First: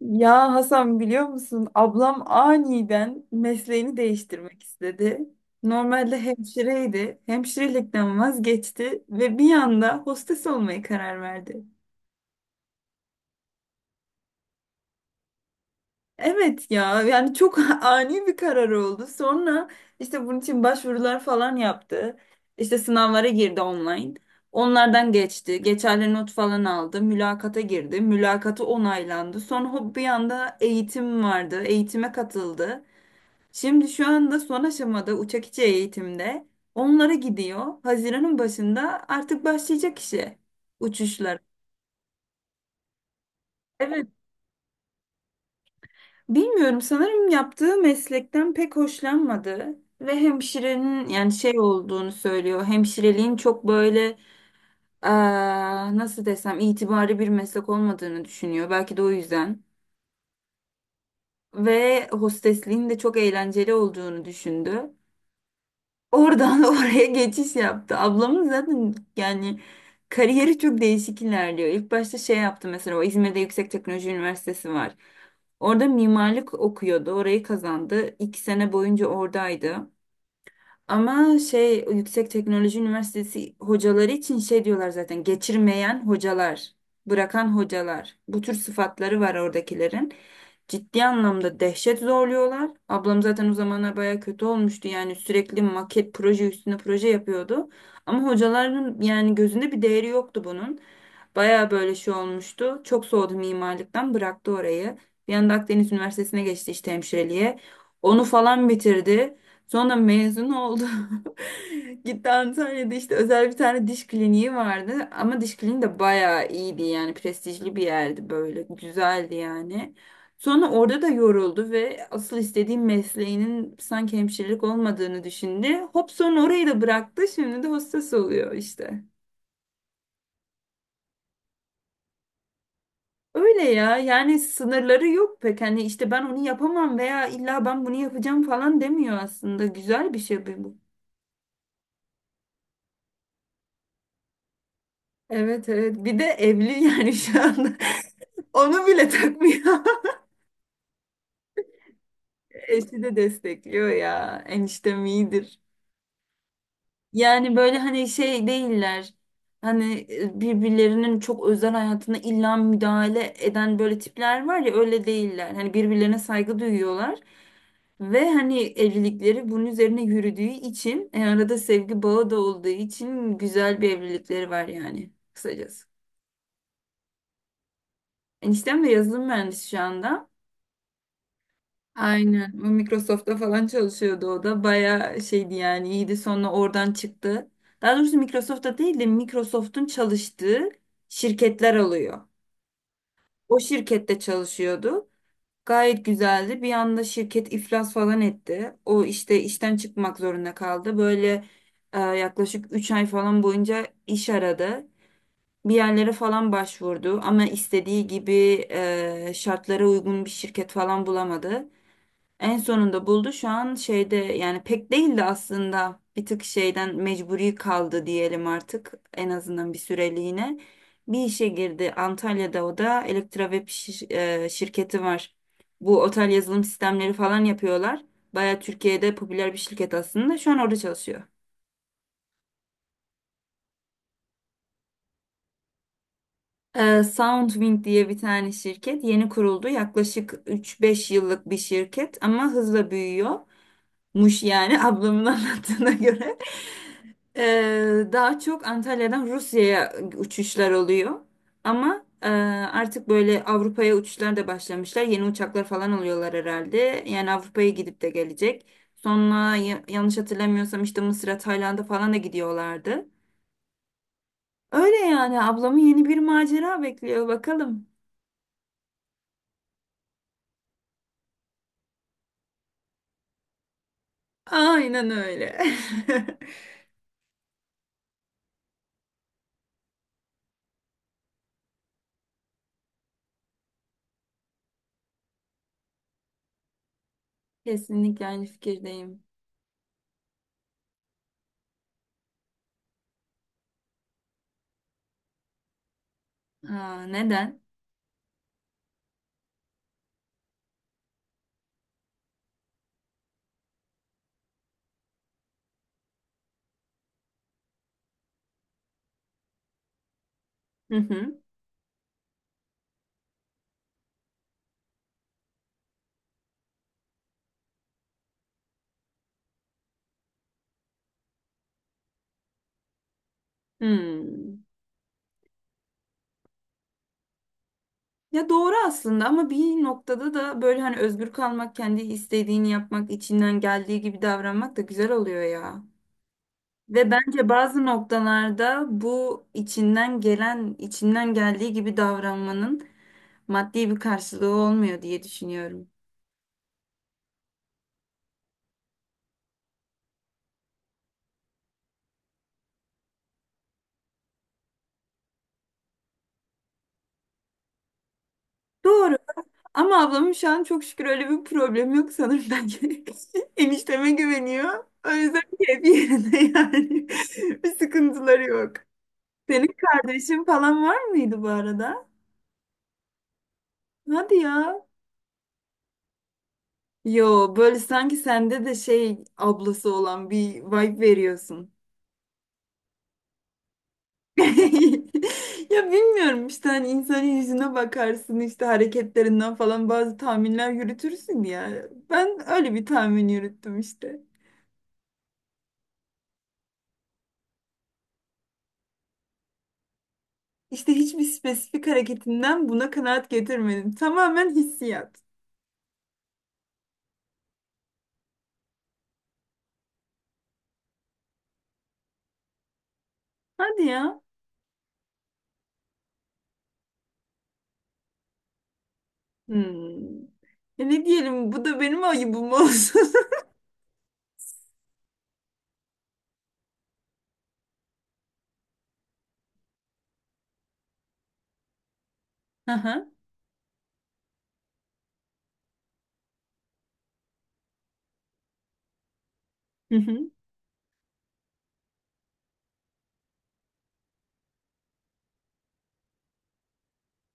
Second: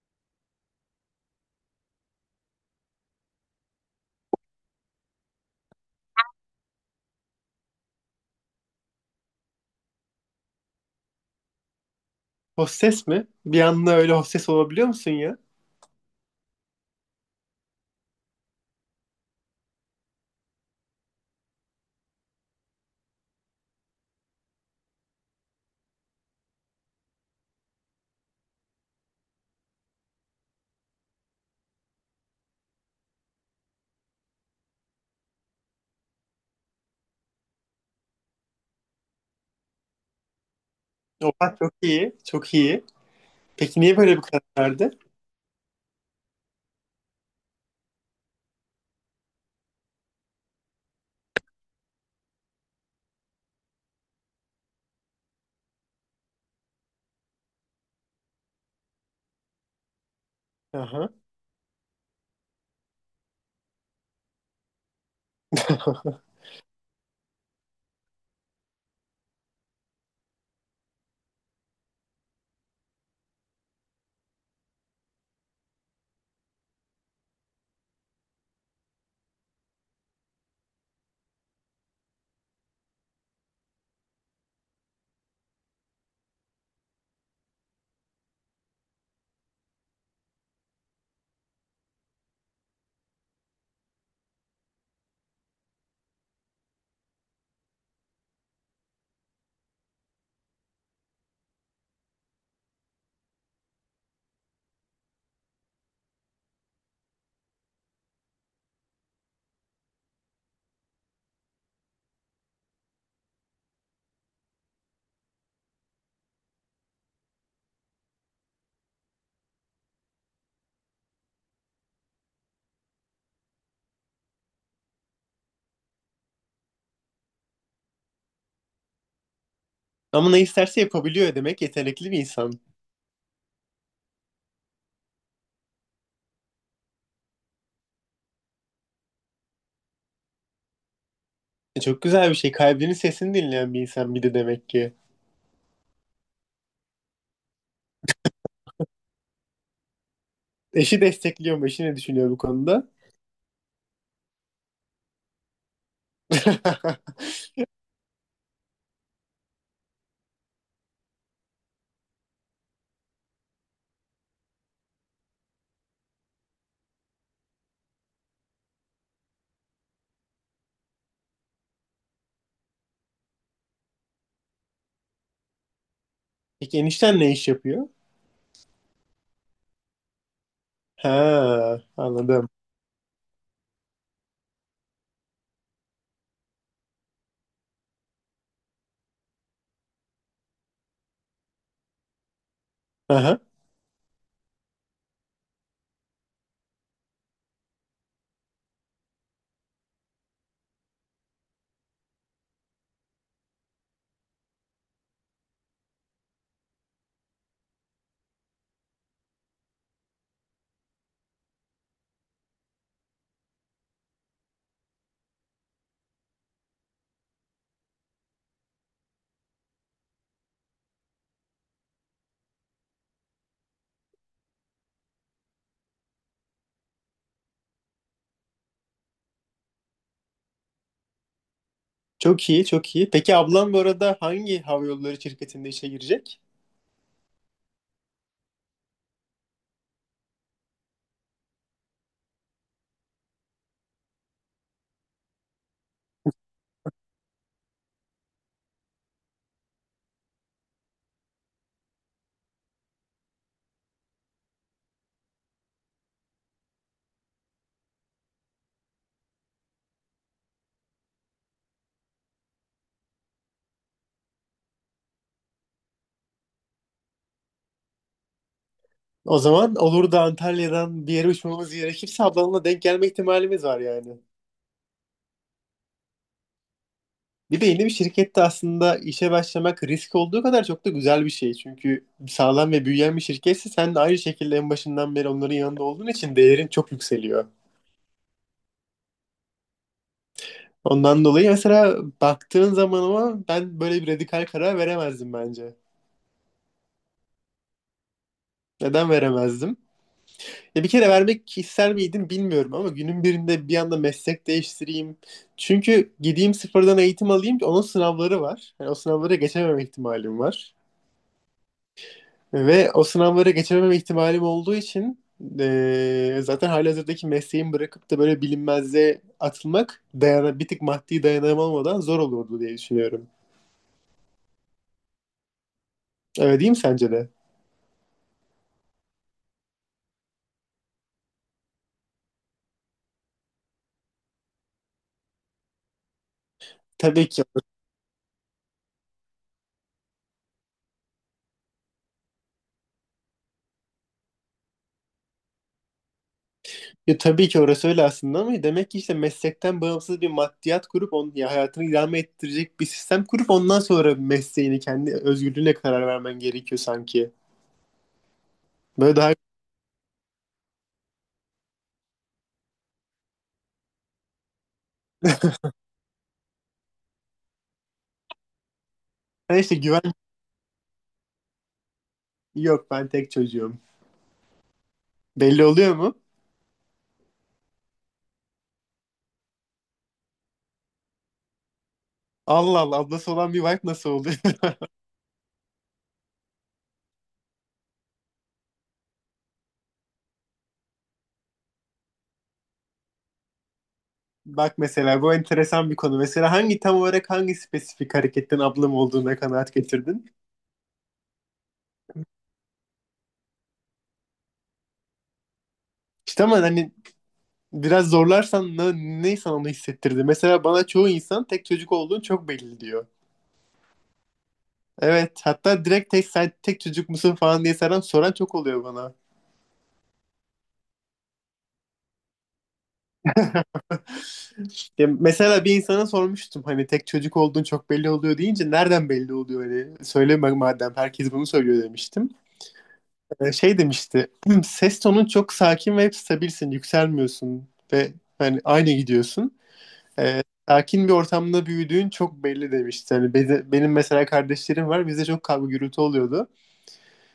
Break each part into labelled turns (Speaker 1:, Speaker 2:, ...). Speaker 1: Ya Hasan biliyor musun? Ablam aniden mesleğini değiştirmek istedi. Normalde hemşireydi. Hemşirelikten vazgeçti ve bir anda hostes olmaya karar verdi.
Speaker 2: Hostes mi? Bir anda öyle hostes olabiliyor musun ya?
Speaker 1: Evet ya yani çok ani bir karar oldu. Sonra işte bunun için başvurular falan yaptı. İşte sınavlara girdi online. Onlardan geçti. Geçerli not falan aldı. Mülakata girdi. Mülakatı onaylandı. Sonra hop bir anda eğitim vardı. Eğitime katıldı. Şimdi şu anda son aşamada uçak içi eğitimde onlara gidiyor. Haziran'ın başında artık başlayacak işe uçuşlar.
Speaker 2: Oha çok iyi, çok iyi. Peki niye
Speaker 1: Evet,
Speaker 2: böyle bir karar verdi?
Speaker 1: bilmiyorum sanırım yaptığı meslekten pek hoşlanmadı ve hemşirenin yani şey olduğunu söylüyor. Hemşireliğin çok böyle eee, nasıl desem itibarlı bir meslek olmadığını düşünüyor. Belki de o yüzden.
Speaker 2: Aha.
Speaker 1: Ve hostesliğin de çok eğlenceli olduğunu düşündü. Oradan oraya geçiş yaptı. Ablamın zaten yani kariyeri çok değişik ilerliyor. İlk başta şey yaptı mesela o İzmir'de Yüksek Teknoloji Üniversitesi var. Orada mimarlık okuyordu. Orayı kazandı. İki sene boyunca oradaydı. Ama şey Yüksek Teknoloji Üniversitesi hocaları için şey diyorlar zaten geçirmeyen hocalar, bırakan hocalar. Bu tür sıfatları var oradakilerin. Ciddi anlamda dehşet zorluyorlar. Ablam zaten o zamanlar baya kötü olmuştu. Yani sürekli maket proje üstüne proje yapıyordu. Ama hocaların yani gözünde bir değeri yoktu bunun. Baya böyle şey olmuştu. Çok soğudu mimarlıktan bıraktı orayı. Bir anda Akdeniz Üniversitesi'ne geçti işte hemşireliğe. Onu falan bitirdi. Sonra mezun oldu. Gitti Antalya'da işte özel bir tane diş kliniği vardı. Ama diş kliniği de bayağı iyiydi yani prestijli bir yerdi böyle. Güzeldi yani. Sonra orada da yoruldu ve asıl istediğim mesleğinin sanki hemşirelik olmadığını düşündü. Hop sonra orayı da bıraktı. Şimdi de hostes oluyor işte.
Speaker 2: Ama ne isterse yapabiliyor demek, yetenekli bir insan.
Speaker 1: Öyle ya yani sınırları yok pek. Hani işte ben onu yapamam veya illa ben bunu yapacağım falan demiyor aslında. Güzel bir şey bu.
Speaker 2: E, çok güzel bir şey. Kalbinin sesini dinleyen bir insan bir de demek ki.
Speaker 1: Evet evet, bir de evli yani şu anda onu bile takmıyor.
Speaker 2: Eşi destekliyor mu? Eşi ne düşünüyor bu konuda?
Speaker 1: Eşi de destekliyor ya eniştem iyidir. Yani böyle hani şey değiller hani birbirlerinin çok özel hayatına illa müdahale eden böyle tipler var ya öyle değiller. Hani birbirlerine saygı duyuyorlar ve hani evlilikleri bunun üzerine yürüdüğü için arada sevgi bağı da olduğu için güzel bir evlilikleri var yani kısacası.
Speaker 2: Peki enişten ne iş yapıyor?
Speaker 1: Eniştem de yazılım mühendisi şu anda.
Speaker 2: Ha, anladım.
Speaker 1: Aynen. O Microsoft'ta falan çalışıyordu o da. Bayağı şeydi yani iyiydi. Sonra oradan çıktı. Daha doğrusu Microsoft'ta değil de Microsoft'un çalıştığı şirketler oluyor.
Speaker 2: Aha.
Speaker 1: O şirkette çalışıyordu. Gayet güzeldi. Bir anda şirket iflas falan etti. O işte işten çıkmak zorunda kaldı. Böyle yaklaşık 3 ay falan boyunca iş aradı. Bir yerlere falan başvurdu ama istediği gibi şartlara uygun bir şirket falan bulamadı. En sonunda buldu. Şu an şeyde yani pek değildi aslında. Bir tık şeyden mecburi kaldı diyelim artık. En azından bir süreliğine. Bir işe girdi. Antalya'da o da şirketi var. Bu otel yazılım sistemleri falan yapıyorlar. Baya Türkiye'de popüler bir şirket aslında. Şu an orada çalışıyor.
Speaker 2: Çok iyi, çok iyi. Peki ablam bu arada hangi hava yolları şirketinde işe girecek?
Speaker 1: Soundwing diye bir tane şirket yeni kuruldu. Yaklaşık 3-5 yıllık bir şirket ama hızla büyüyor muş yani ablamın anlattığına göre. Daha çok Antalya'dan Rusya'ya uçuşlar oluyor. Ama artık böyle Avrupa'ya uçuşlar da başlamışlar. Yeni uçaklar falan alıyorlar herhalde. Yani Avrupa'ya gidip de gelecek. Sonra yanlış hatırlamıyorsam işte Mısır'a, Tayland'a falan da gidiyorlardı. Öyle yani ablamı yeni bir macera bekliyor bakalım.
Speaker 2: O zaman olur da Antalya'dan bir yere uçmamız gerekirse ablanla denk gelme ihtimalimiz var yani.
Speaker 1: Aynen öyle.
Speaker 2: Bir de yeni bir şirkette aslında işe başlamak risk olduğu kadar çok da güzel bir şey. Çünkü sağlam ve büyüyen bir şirketse sen de aynı şekilde en başından beri onların yanında olduğun için değerin çok yükseliyor.
Speaker 1: Kesinlikle aynı fikirdeyim.
Speaker 2: Ondan dolayı mesela baktığın zaman, ama ben böyle bir radikal karar veremezdim bence.
Speaker 1: Ha, neden?
Speaker 2: Neden veremezdim? Ya bir kere vermek ister miydim bilmiyorum, ama günün birinde bir anda meslek değiştireyim. Çünkü gideyim sıfırdan eğitim alayım, onun sınavları var. Yani o sınavlara geçememe ihtimalim var.
Speaker 1: Hı hı.
Speaker 2: Ve o sınavlara geçememe ihtimalim olduğu için zaten halihazırdaki mesleğimi bırakıp da böyle bilinmezliğe atılmak dayana, bir tık maddi dayanamam olmadan zor olurdu diye düşünüyorum.
Speaker 1: Hmm.
Speaker 2: Öyle değil mi sence de?
Speaker 1: Ya doğru aslında ama bir noktada da böyle hani özgür kalmak, kendi istediğini yapmak, içinden geldiği gibi davranmak da güzel oluyor ya. Ve
Speaker 2: Tabii ki.
Speaker 1: bence bazı noktalarda bu içinden gelen, içinden geldiği gibi davranmanın maddi bir karşılığı olmuyor diye düşünüyorum.
Speaker 2: Ya tabii ki orası öyle aslında, ama demek ki işte meslekten bağımsız bir maddiyat kurup onun ya hayatını idame ettirecek bir sistem kurup ondan sonra mesleğini kendi özgürlüğüne karar vermen gerekiyor sanki. Böyle
Speaker 1: Doğru.
Speaker 2: daha.
Speaker 1: Ama ablamın şu an çok şükür öyle bir problem yok sanırım bence. Enişteme güveniyor. O yüzden keyfi yerinde yani. Bir sıkıntıları yok.
Speaker 2: Ha, işte
Speaker 1: Senin
Speaker 2: güven.
Speaker 1: kardeşin falan var mıydı bu arada?
Speaker 2: Yok, ben tek çocuğum.
Speaker 1: Hadi ya.
Speaker 2: Belli oluyor mu?
Speaker 1: Yo böyle sanki sende de şey ablası olan bir vibe veriyorsun.
Speaker 2: Allah Allah, ablası olan bir wife nasıl oluyor?
Speaker 1: Ya bilmiyorum işte hani insanın yüzüne bakarsın işte hareketlerinden falan bazı tahminler yürütürsün ya. Ben öyle bir tahmin yürüttüm işte.
Speaker 2: Bak mesela, bu enteresan bir konu. Mesela hangi, tam olarak hangi spesifik hareketten ablam olduğuna kanaat getirdin?
Speaker 1: İşte hiçbir spesifik hareketinden buna kanaat getirmedim. Tamamen hissiyat.
Speaker 2: İşte ama hani biraz zorlarsan ne, ne sana onu hissettirdi? Mesela bana çoğu insan tek çocuk olduğun çok belli diyor.
Speaker 1: Hadi ya.
Speaker 2: Evet, hatta direkt tek sen tek çocuk musun falan diye soran çok oluyor bana.
Speaker 1: Hmm. E ne diyelim bu da benim ayıbım olsun.
Speaker 2: Ya mesela bir insana sormuştum, hani tek çocuk olduğun çok belli oluyor deyince, nereden belli oluyor, hani söyleme madem herkes bunu söylüyor demiştim.
Speaker 1: Aha.
Speaker 2: Şey demişti, "Hmm, ses tonun çok sakin ve hep stabilsin, yükselmiyorsun ve hani aynı gidiyorsun.
Speaker 1: Hı hı.
Speaker 2: Ee, sakin bir ortamda büyüdüğün çok belli" demişti. Hani benim mesela kardeşlerim var, bizde çok kavga gürültü oluyordu.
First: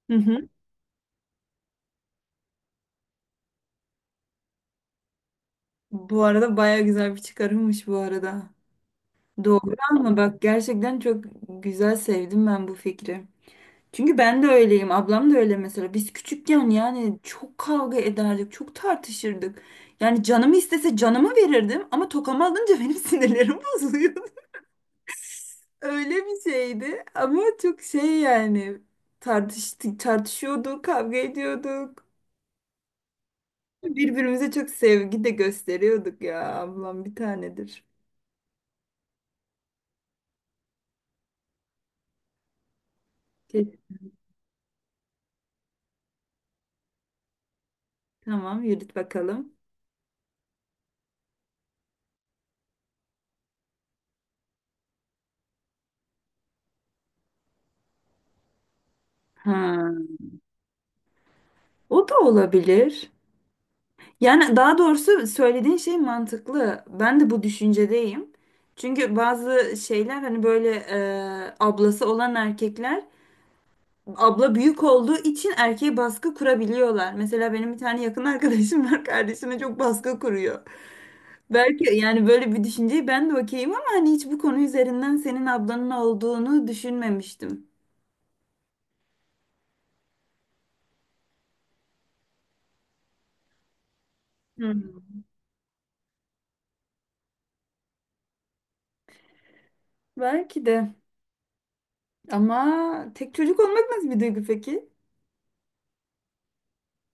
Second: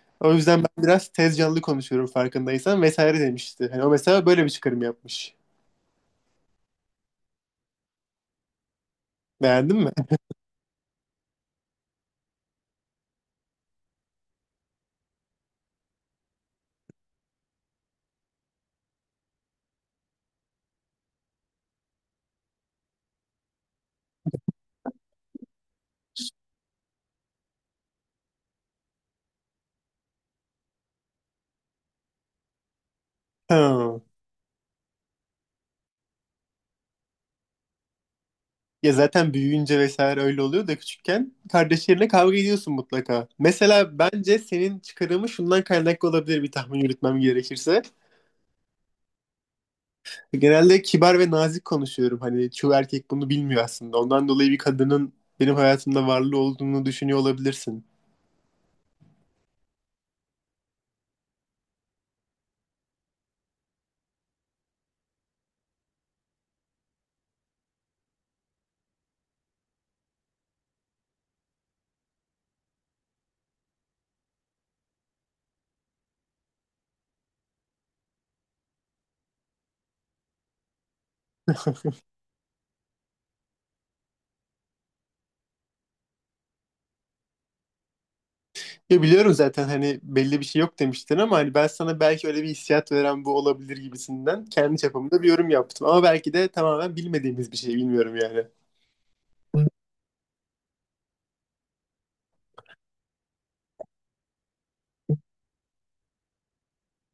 Speaker 1: Hı
Speaker 2: O
Speaker 1: hı.
Speaker 2: yüzden ben biraz tez canlı konuşuyorum, farkındaysan vesaire demişti. Hani o mesela böyle bir çıkarım yapmış.
Speaker 1: Bu arada baya güzel bir çıkarımmış bu arada. Doğru
Speaker 2: Beğendin mi?
Speaker 1: ama bak gerçekten çok güzel sevdim ben bu fikri. Çünkü ben de öyleyim. Ablam da öyle mesela. Biz küçükken yani çok kavga ederdik, çok tartışırdık. Yani canımı istese canımı verirdim ama tokamı alınca benim sinirlerim bozuluyordu. Öyle bir şeydi ama çok şey yani tartıştık, tartışıyorduk, kavga ediyorduk.
Speaker 2: Ha.
Speaker 1: Birbirimize çok sevgi de gösteriyorduk ya. Ablam bir tanedir.
Speaker 2: Ya zaten büyüyünce vesaire öyle oluyor da, küçükken kardeşlerine kavga ediyorsun mutlaka.
Speaker 1: Ke-
Speaker 2: Mesela bence senin çıkarımı şundan kaynaklı olabilir, bir tahmin yürütmem gerekirse.
Speaker 1: Tamam yürüt bakalım.
Speaker 2: Genelde kibar ve nazik konuşuyorum. Hani çoğu erkek bunu bilmiyor aslında. Ondan dolayı bir kadının benim hayatımda varlığı olduğunu düşünüyor olabilirsin.
Speaker 1: Ha, o da olabilir. Yani daha doğrusu söylediğin şey mantıklı. Ben de bu düşüncedeyim. Çünkü bazı şeyler hani böyle ablası olan erkekler abla büyük olduğu için erkeğe baskı kurabiliyorlar. Mesela benim bir tane yakın arkadaşım var kardeşime çok baskı kuruyor. Belki yani böyle bir düşünceyi ben de okeyim ama hani hiç bu konu üzerinden senin ablanın olduğunu düşünmemiştim.
Speaker 2: Ya biliyorum zaten, hani belli bir şey yok demiştin, ama hani ben sana belki öyle bir hissiyat veren bu olabilir gibisinden kendi
Speaker 1: Hmm.
Speaker 2: çapımda bir yorum yaptım. Ama belki de tamamen bilmediğimiz bir şey, bilmiyorum yani.
Speaker 1: Belki de ama tek çocuk olmak nasıl bir duygu peki?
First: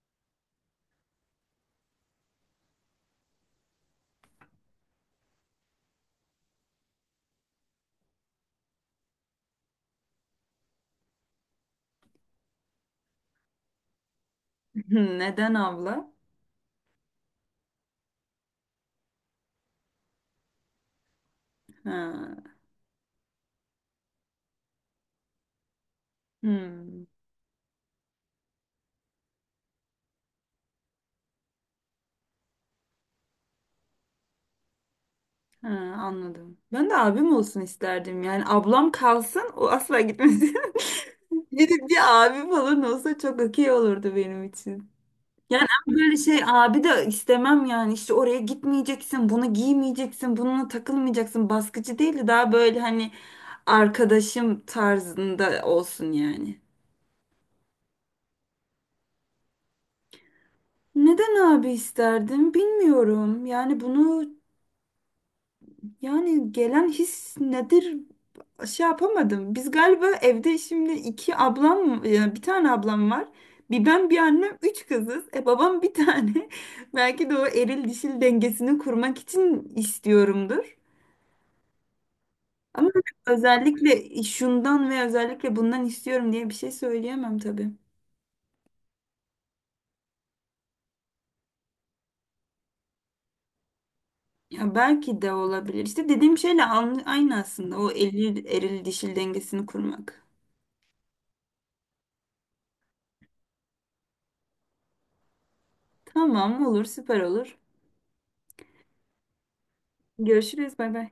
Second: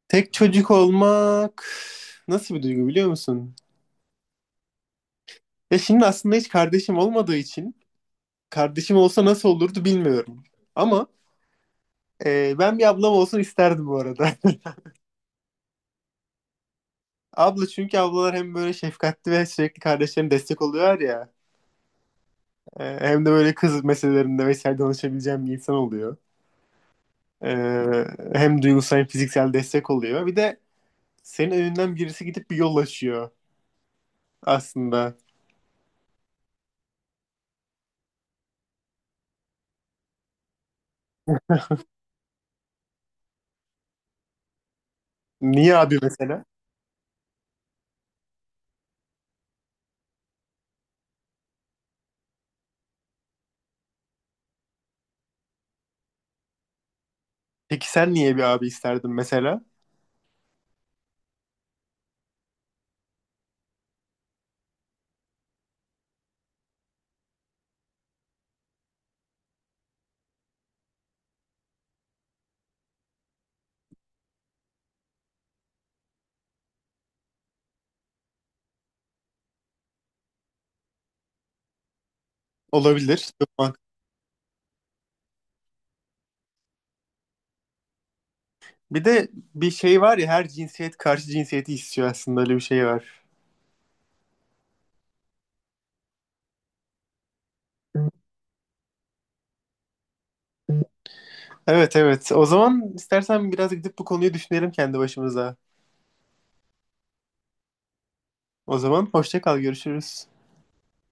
Speaker 2: Tek çocuk olmak nasıl bir duygu biliyor musun? Ya şimdi aslında hiç kardeşim olmadığı için kardeşim olsa nasıl olurdu bilmiyorum. Ama e, ben bir ablam olsun isterdim bu arada.
Speaker 1: Neden abla?
Speaker 2: Abla, çünkü ablalar hem böyle şefkatli ve sürekli kardeşlerine destek oluyor ya.
Speaker 1: Ha.
Speaker 2: E, hem de böyle kız meselelerinde vesaire danışabileceğim bir insan oluyor.
Speaker 1: Hmm.
Speaker 2: Ee, hem duygusal hem fiziksel destek oluyor. Bir de senin önünden birisi gidip bir yol açıyor aslında.
Speaker 1: Ha, anladım. Ben de abim olsun isterdim. Yani ablam kalsın, o asla gitmesin. Bir abi falan olsa çok okey olurdu benim için. Yani
Speaker 2: Niye
Speaker 1: ama
Speaker 2: abi
Speaker 1: böyle şey
Speaker 2: mesela?
Speaker 1: abi de istemem yani işte oraya gitmeyeceksin, bunu giymeyeceksin, bununla takılmayacaksın. Baskıcı değil de daha böyle hani arkadaşım tarzında olsun yani.
Speaker 2: Peki sen niye bir abi isterdin mesela?
Speaker 1: Neden abi isterdim bilmiyorum. Yani bunu yani gelen his nedir şey yapamadım. Biz galiba evde şimdi iki ablam, bir tane ablam var. Bir ben bir annem üç kızız. E babam bir tane. Belki de o eril dişil dengesini kurmak için istiyorumdur. Ama
Speaker 2: Olabilir. Çok mantıklı.
Speaker 1: özellikle şundan ve özellikle bundan istiyorum diye bir şey söyleyemem tabii.
Speaker 2: Bir de bir şey var ya, her cinsiyet karşı cinsiyeti istiyor, aslında öyle bir şey var.
Speaker 1: Ya belki de olabilir. İşte dediğim şeyle aynı aslında o eril dişil dengesini kurmak.
Speaker 2: Evet, evet. O zaman istersen biraz gidip bu konuyu düşünelim kendi başımıza.
Speaker 1: Tamam olur süper olur.
Speaker 2: O zaman hoşça kal, görüşürüz.
Speaker 1: Görüşürüz bay bay.